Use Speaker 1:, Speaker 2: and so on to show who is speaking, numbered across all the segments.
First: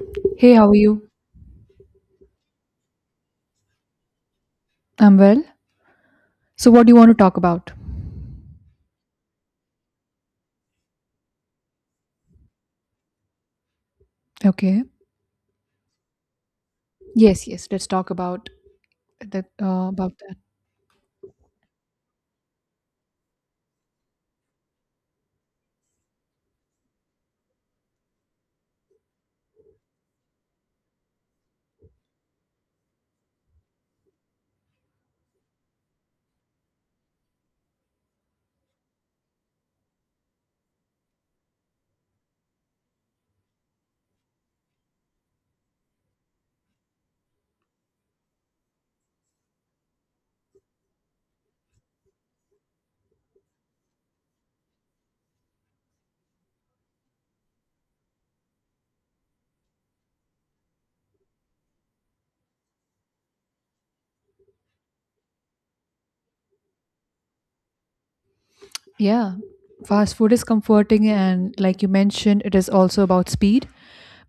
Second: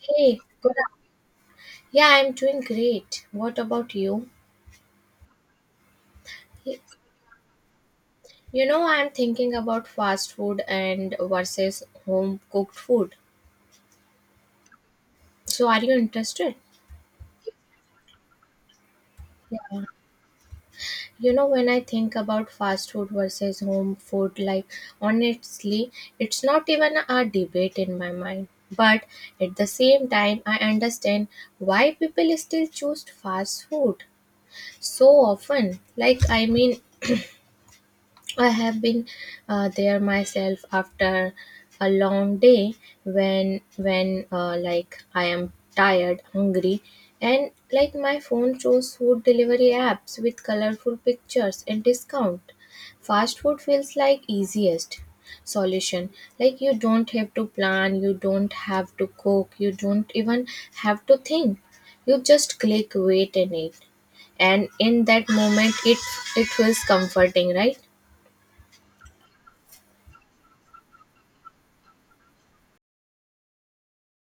Speaker 1: Hey,
Speaker 2: Hey, how
Speaker 1: good.
Speaker 2: are you?
Speaker 1: Yeah, I'm doing great. What about you?
Speaker 2: I'm well. So, what do you want to talk about?
Speaker 1: You know, I'm thinking about fast food and versus home cooked food.
Speaker 2: Okay.
Speaker 1: So, are you interested?
Speaker 2: Yes, yes. Let's talk about that.
Speaker 1: Yeah.
Speaker 2: About that.
Speaker 1: You know, when I think about fast food versus home food, like honestly, it's not even a debate in my mind. But at the same time, I understand why people still choose fast food so often. Like, I mean, I have been there myself after a long day when like I am tired, hungry, and like my phone shows food delivery apps with colorful pictures and discount. Fast food feels like easiest solution. Like you don't have to plan, you don't have to cook, you don't even have to think. You just click, wait, and eat. And in that moment, it feels comforting, right?
Speaker 2: Yeah. Fast food is comforting, and like you mentioned, it is also about speed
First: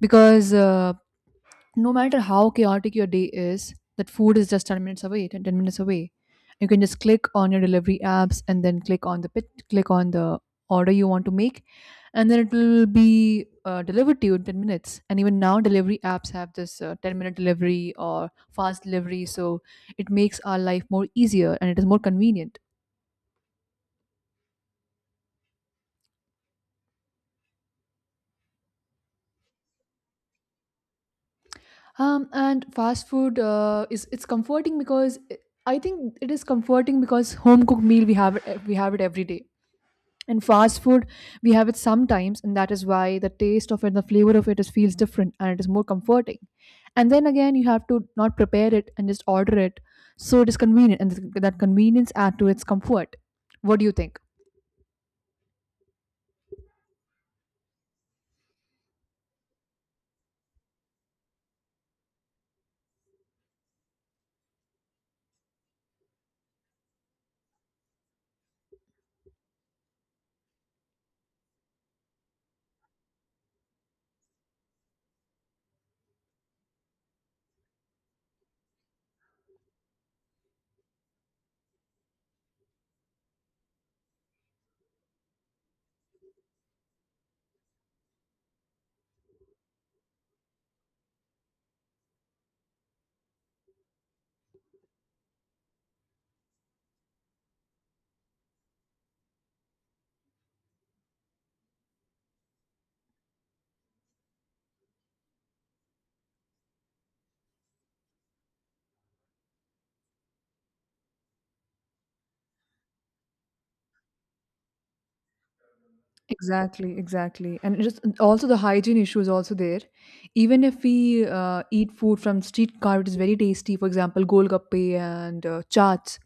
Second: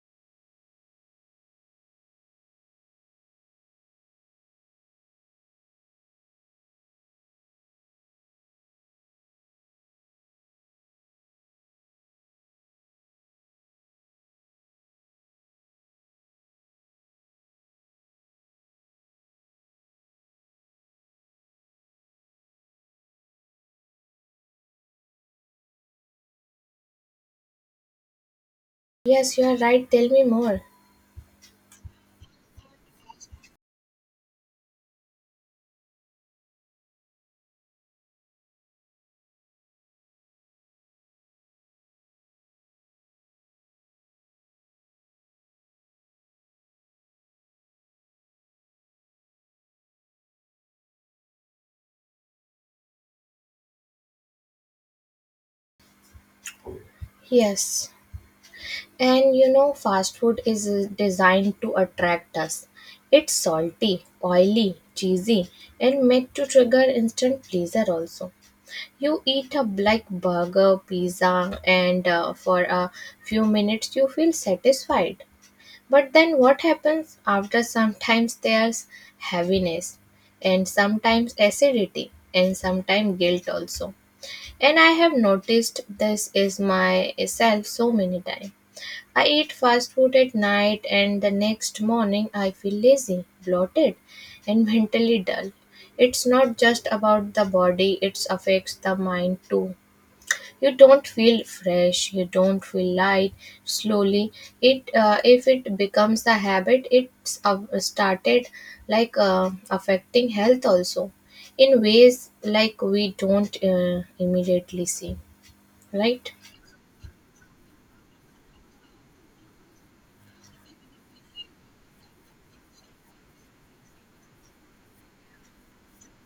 Speaker 2: because no matter how chaotic your day is, that food is just 10 minutes away, ten minutes away. You can just click on your delivery apps and then click on the order you want to make, and then it will be delivered to you in 10 minutes. And even now, delivery apps have this 10-minute delivery or fast delivery, so it makes our life more easier and it is more convenient.
Speaker 1: Yes, you are right. Tell me more.
Speaker 2: And fast food is it's comforting because I think it is comforting because home cooked meal we have it every day, in fast food we have it sometimes, and that is why the taste of it, the flavor of it, is feels different, and it is more comforting. And then again, you have to not prepare it and just order it, so it is convenient, and that convenience add to its comfort. What do you think?
Speaker 1: Yes. And you know, fast food is designed to attract us. It's salty, oily, cheesy, and made to trigger instant pleasure also. You eat a like burger, pizza, and for a few minutes you feel satisfied. But then what happens? After sometimes there's heaviness, and sometimes acidity, and sometimes guilt also. And I have noticed this is myself so many times. I eat fast food at night and the next morning I feel lazy, bloated, and mentally dull. It's not just about the body, it affects the mind too. You don't feel fresh, you don't feel light. Slowly, it if it becomes a habit, it's started affecting health also in ways like we don't immediately see, right?
Speaker 2: Exactly, exactly. And just also the hygiene issue is also there. Even if we eat food from street car, it is very tasty. For example, golgappe and chaats,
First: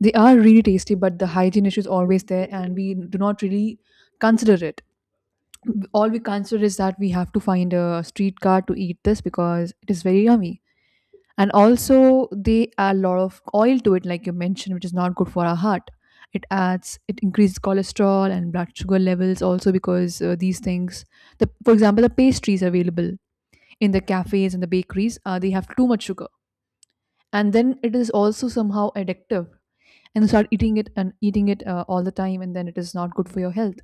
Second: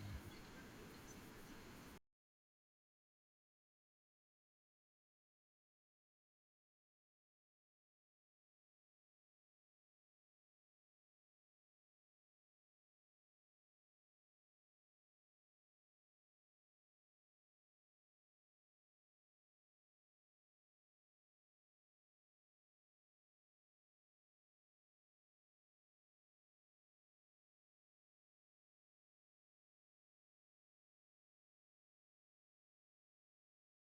Speaker 2: they are really tasty, but the hygiene issue is always there, and we do not really consider it. All we consider is that we have to find a streetcar to eat this because it is very yummy. And also, they add a lot of oil to it, like you mentioned, which is not good for our heart. It increases cholesterol and blood sugar levels also because these things, for example, the pastries available in the cafes and the bakeries, they have too much sugar. And then it is also somehow addictive. And you start eating it and eating it all the time, and then it is not good for your health.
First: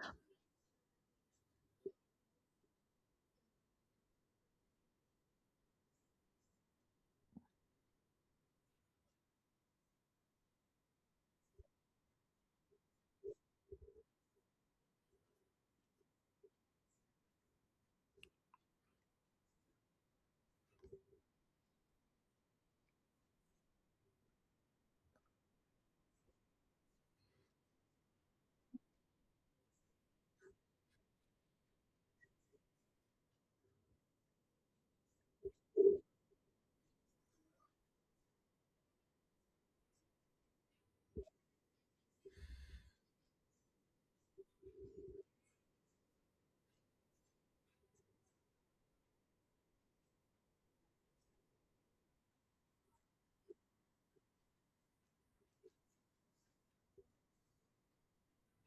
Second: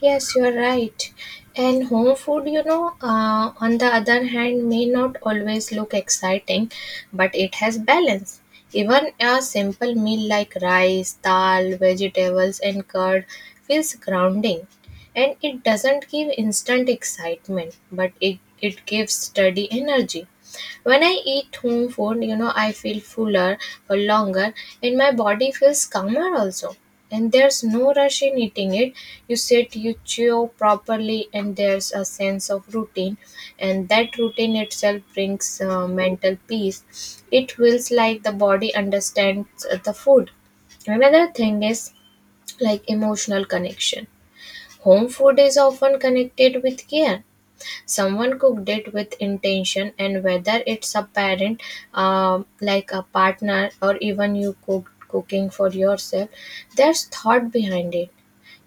Speaker 1: Yes, you're right. And home food, you know, on the other hand, may not always look exciting, but it has balance. Even a simple meal like rice, dal, vegetables, and curd feels grounding. And it doesn't give instant excitement, but it gives steady energy. When I eat home food, you know, I feel fuller for longer and my body feels calmer also. And there's no rush in eating it. You sit, you chew properly, and there's a sense of routine. And that routine itself brings mental peace. It feels like the body understands the food. Another thing is like emotional connection. Home food is often connected with care. Someone cooked it with intention, and whether it's a parent, like a partner, or even you cooking for yourself, there's thought behind it.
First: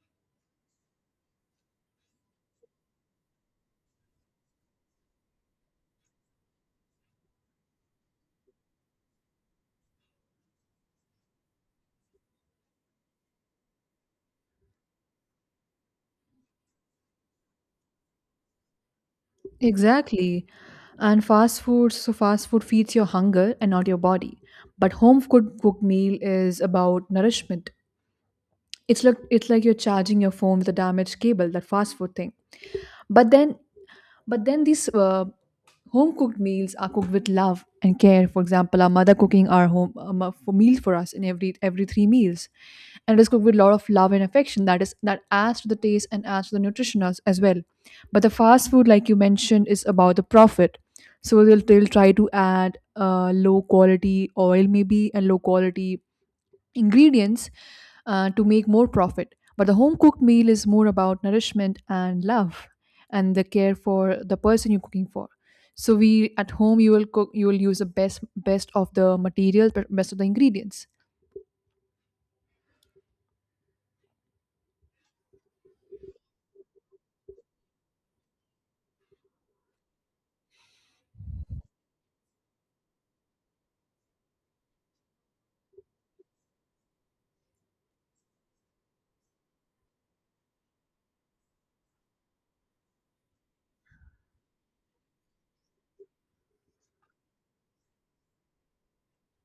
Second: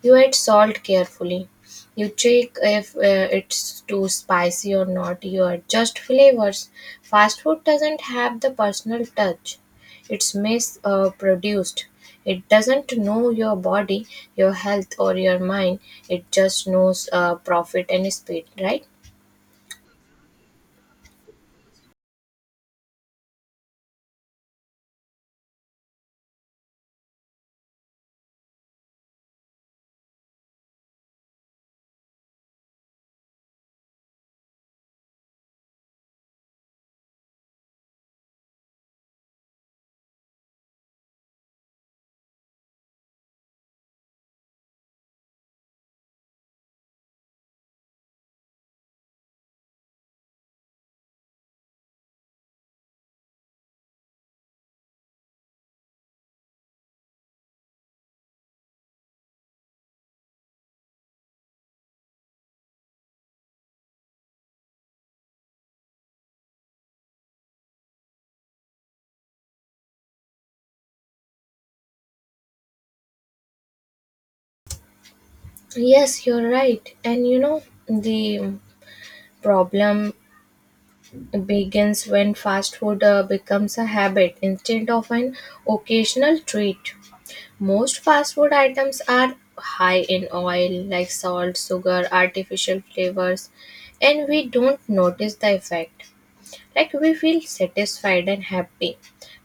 Speaker 1: You add salt carefully, you check if it's too spicy or not, you adjust flavors. Fast food doesn't have the personal touch. It's mass produced. It doesn't know your body, your health, or your mind. It just knows profit and speed, right?
Speaker 2: Exactly. And fast food, so fast food feeds your hunger and not your body. But home cooked meal is about nourishment. It's like you're charging your phone with a damaged cable, that fast food thing. But then but then these home cooked meals are cooked with love and care. For example, our mother cooking our home for meal for us in every three meals, and it is cooked with a lot of love and affection. That adds to the taste and adds to the nutrition as well. But the fast food, like you mentioned, is about the profit. So they'll try to add low quality oil maybe and low quality ingredients to make more profit. But the home cooked meal is more about nourishment and love and the care for the person you're cooking for. So we at home, you will cook, you will use the best of the material, but best of the ingredients.
Speaker 1: Yes, you're right. And you know, the problem begins when fast food becomes a habit instead of an occasional treat. Most fast food items are high in oil, like salt, sugar, artificial flavors, and we don't notice the effect. Like we feel satisfied and happy,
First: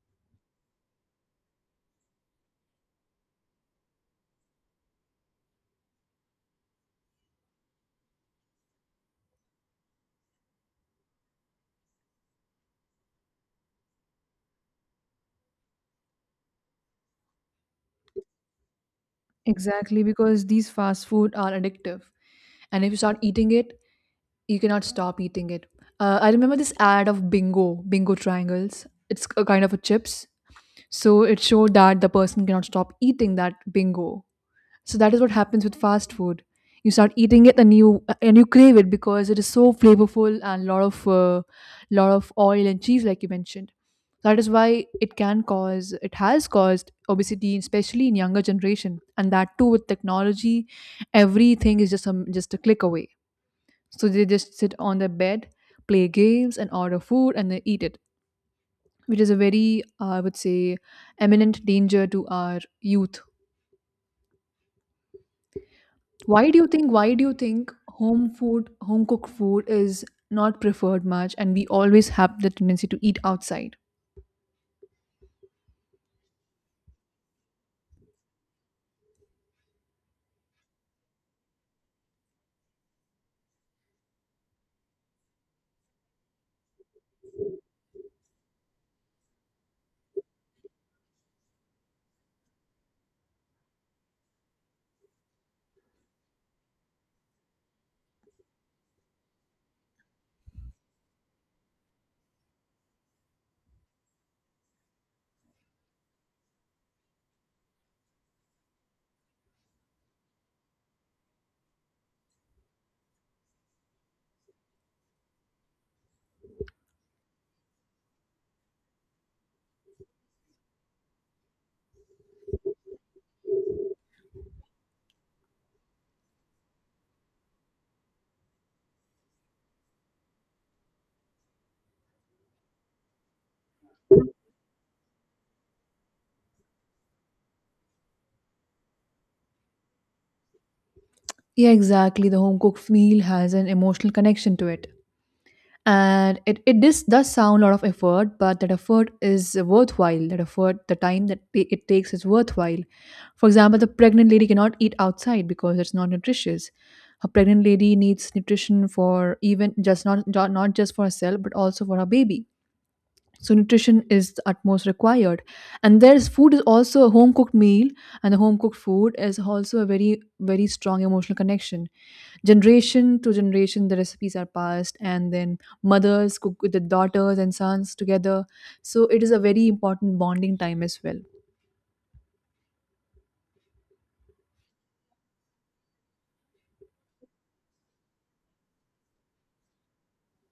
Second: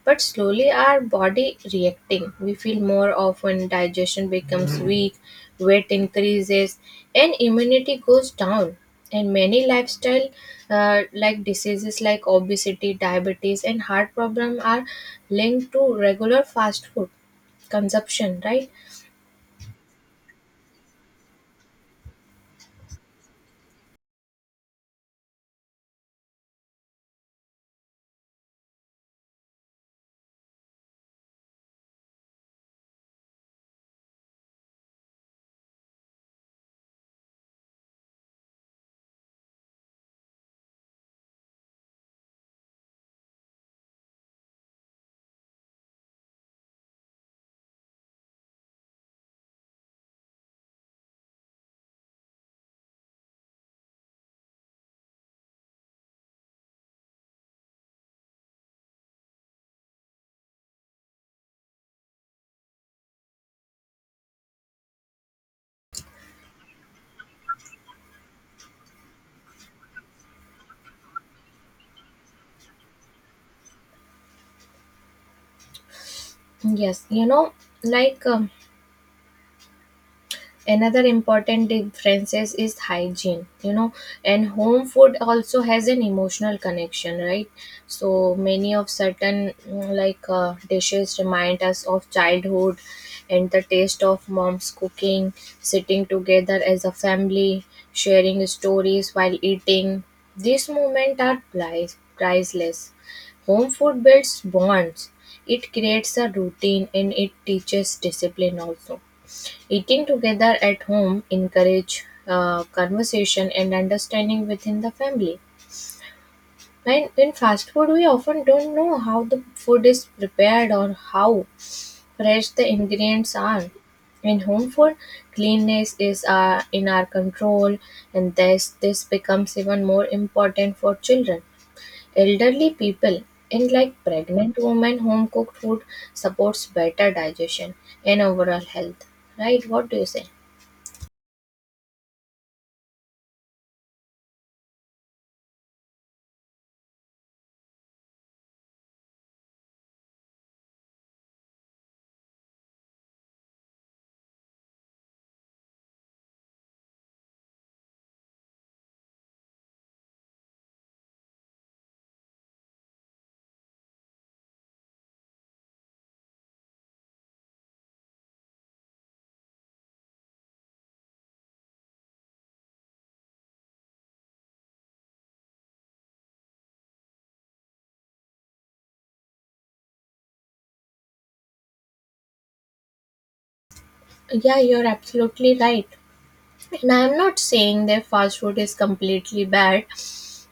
Speaker 1: but slowly our body reacting. We feel more often digestion becomes weak, weight increases, and immunity goes down. And many lifestyle like diseases like obesity, diabetes, and heart problem are linked to regular fast food consumption, right?
Speaker 2: Exactly, because these fast food are addictive, and if you start eating it you cannot stop eating it. I remember this ad of bingo triangles. It's a kind of a chips, so it showed that the person cannot stop eating that bingo. So that is what happens with fast food. You start eating it, and you crave it because it is so flavorful, and lot of oil and cheese, like you mentioned. That is why it has caused obesity, especially in younger generation, and that too with technology. Everything is just a click away. So they just sit on their bed, play games, and order food and they eat it, which is a very I would say eminent danger to our youth. Why do you think home food, home cooked food is not preferred much and we always have the tendency to eat outside?
Speaker 1: Yes, you know, like. Another important differences is hygiene, you know. And home food also has an emotional connection, right? So many of certain like dishes remind us of childhood, and the taste of mom's cooking, sitting together as a family, sharing stories while eating, these moments are priceless. Home food builds bonds, it creates a routine, and it teaches discipline also. Eating together at home encourage conversation and understanding within the family. When in fast food, we often don't know how the food is prepared or how fresh the ingredients are. In home food, cleanliness is in our control, and this becomes even more important for children, elderly people, and like pregnant women. Home cooked food supports better digestion and overall health. Right? What do you say?
Speaker 2: Yeah, exactly. The home cooked meal has an emotional connection to it. And it, it this does sound a lot of effort, but that effort is worthwhile. That effort, the time that it takes is worthwhile. For example, the pregnant lady cannot eat outside because it's not nutritious. A pregnant lady needs nutrition for even just not just for herself, but also for her baby, so nutrition is the utmost required. And there's food is also a home cooked meal, and the home cooked food is also a very very strong emotional connection. Generation to generation, the recipes are passed, and then mothers cook with the daughters and sons together, so it is a very important bonding time as well.
Speaker 1: Yeah, you're absolutely right. And I'm not saying that fast food is completely bad.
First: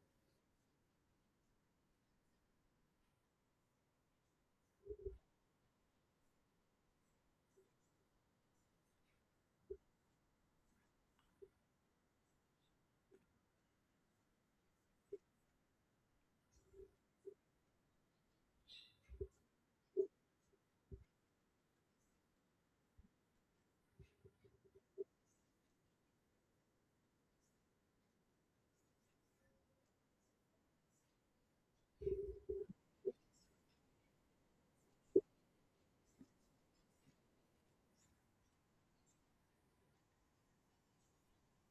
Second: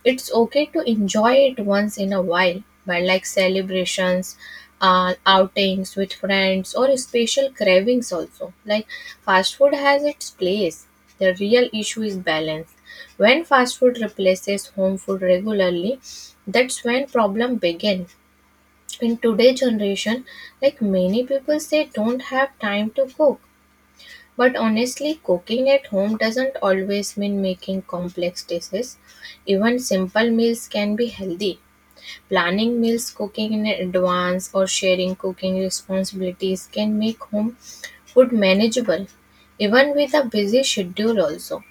Speaker 1: It's okay to enjoy it once in a while, but like celebrations, outings with friends, or special cravings also. Like fast food has its place. The real issue is balance. When fast food replaces home food regularly, that's when problem begins. In today's generation, like many people say, don't have time to cook, but honestly, cooking at home doesn't always mean making complex dishes. Even simple meals can be healthy. Planning meals, cooking in advance, or sharing cooking responsibilities can make home food manageable, even with a busy schedule, also.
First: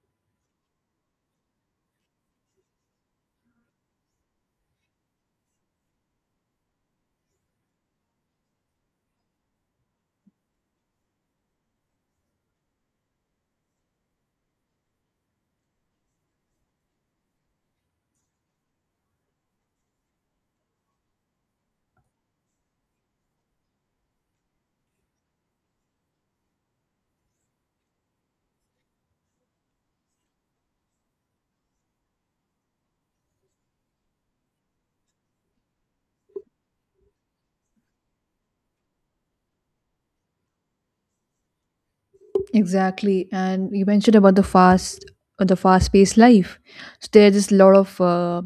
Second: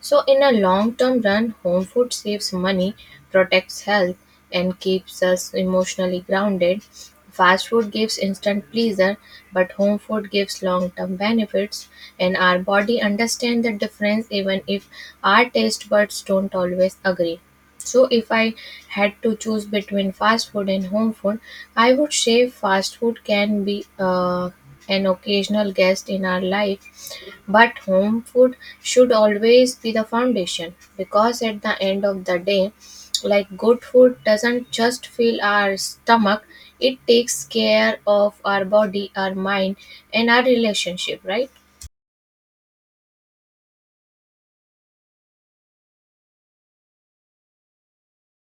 Speaker 1: So, in a long term run, home food saves money, protects health, and keeps us emotionally grounded. Fast food gives instant pleasure, but home food gives long term benefits, and our body understands the difference even if our taste buds don't always agree. So, if I had to choose between fast food and home food, I would say fast food can be an occasional guest in our life, but home food should always be the foundation, because at the end of the day, like good food doesn't just fill our stomach, it takes care of our body, our mind, and our relationship, right?
Speaker 2: Exactly, and you mentioned about the fast, the fast-paced life. So there are just a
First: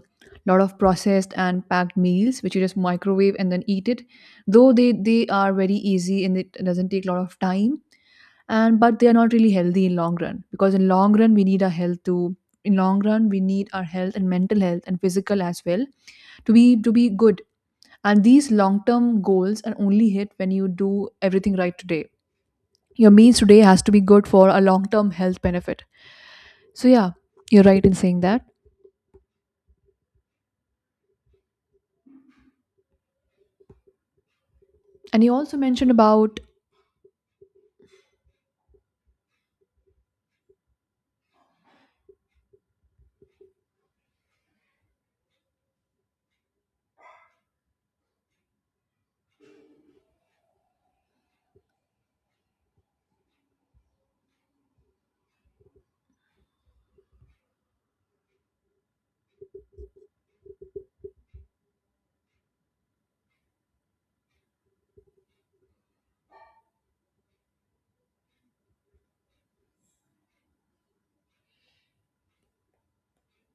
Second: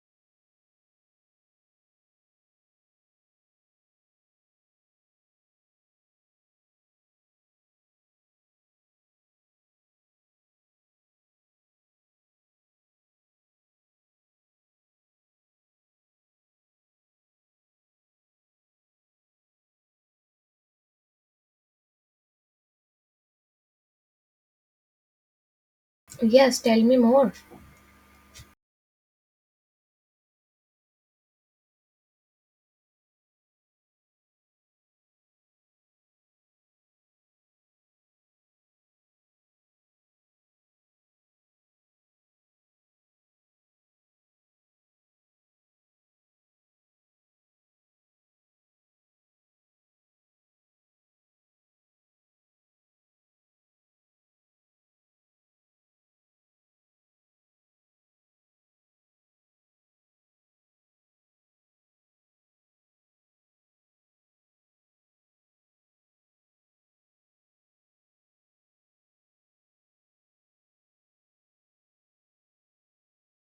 Speaker 2: lot of processed and packed meals which you just microwave and then eat it. Though they are very easy and it doesn't take a lot of time, and but they are not really healthy in long run, because in long run we need our health and mental health and physical as well to be good. And these long term goals are only hit when you do everything right today. Your meals today has to be good for a long term health benefit.
Speaker 1: Yes, tell
Speaker 2: So
Speaker 1: me
Speaker 2: yeah,
Speaker 1: more.
Speaker 2: you're right in saying that, and you also mentioned about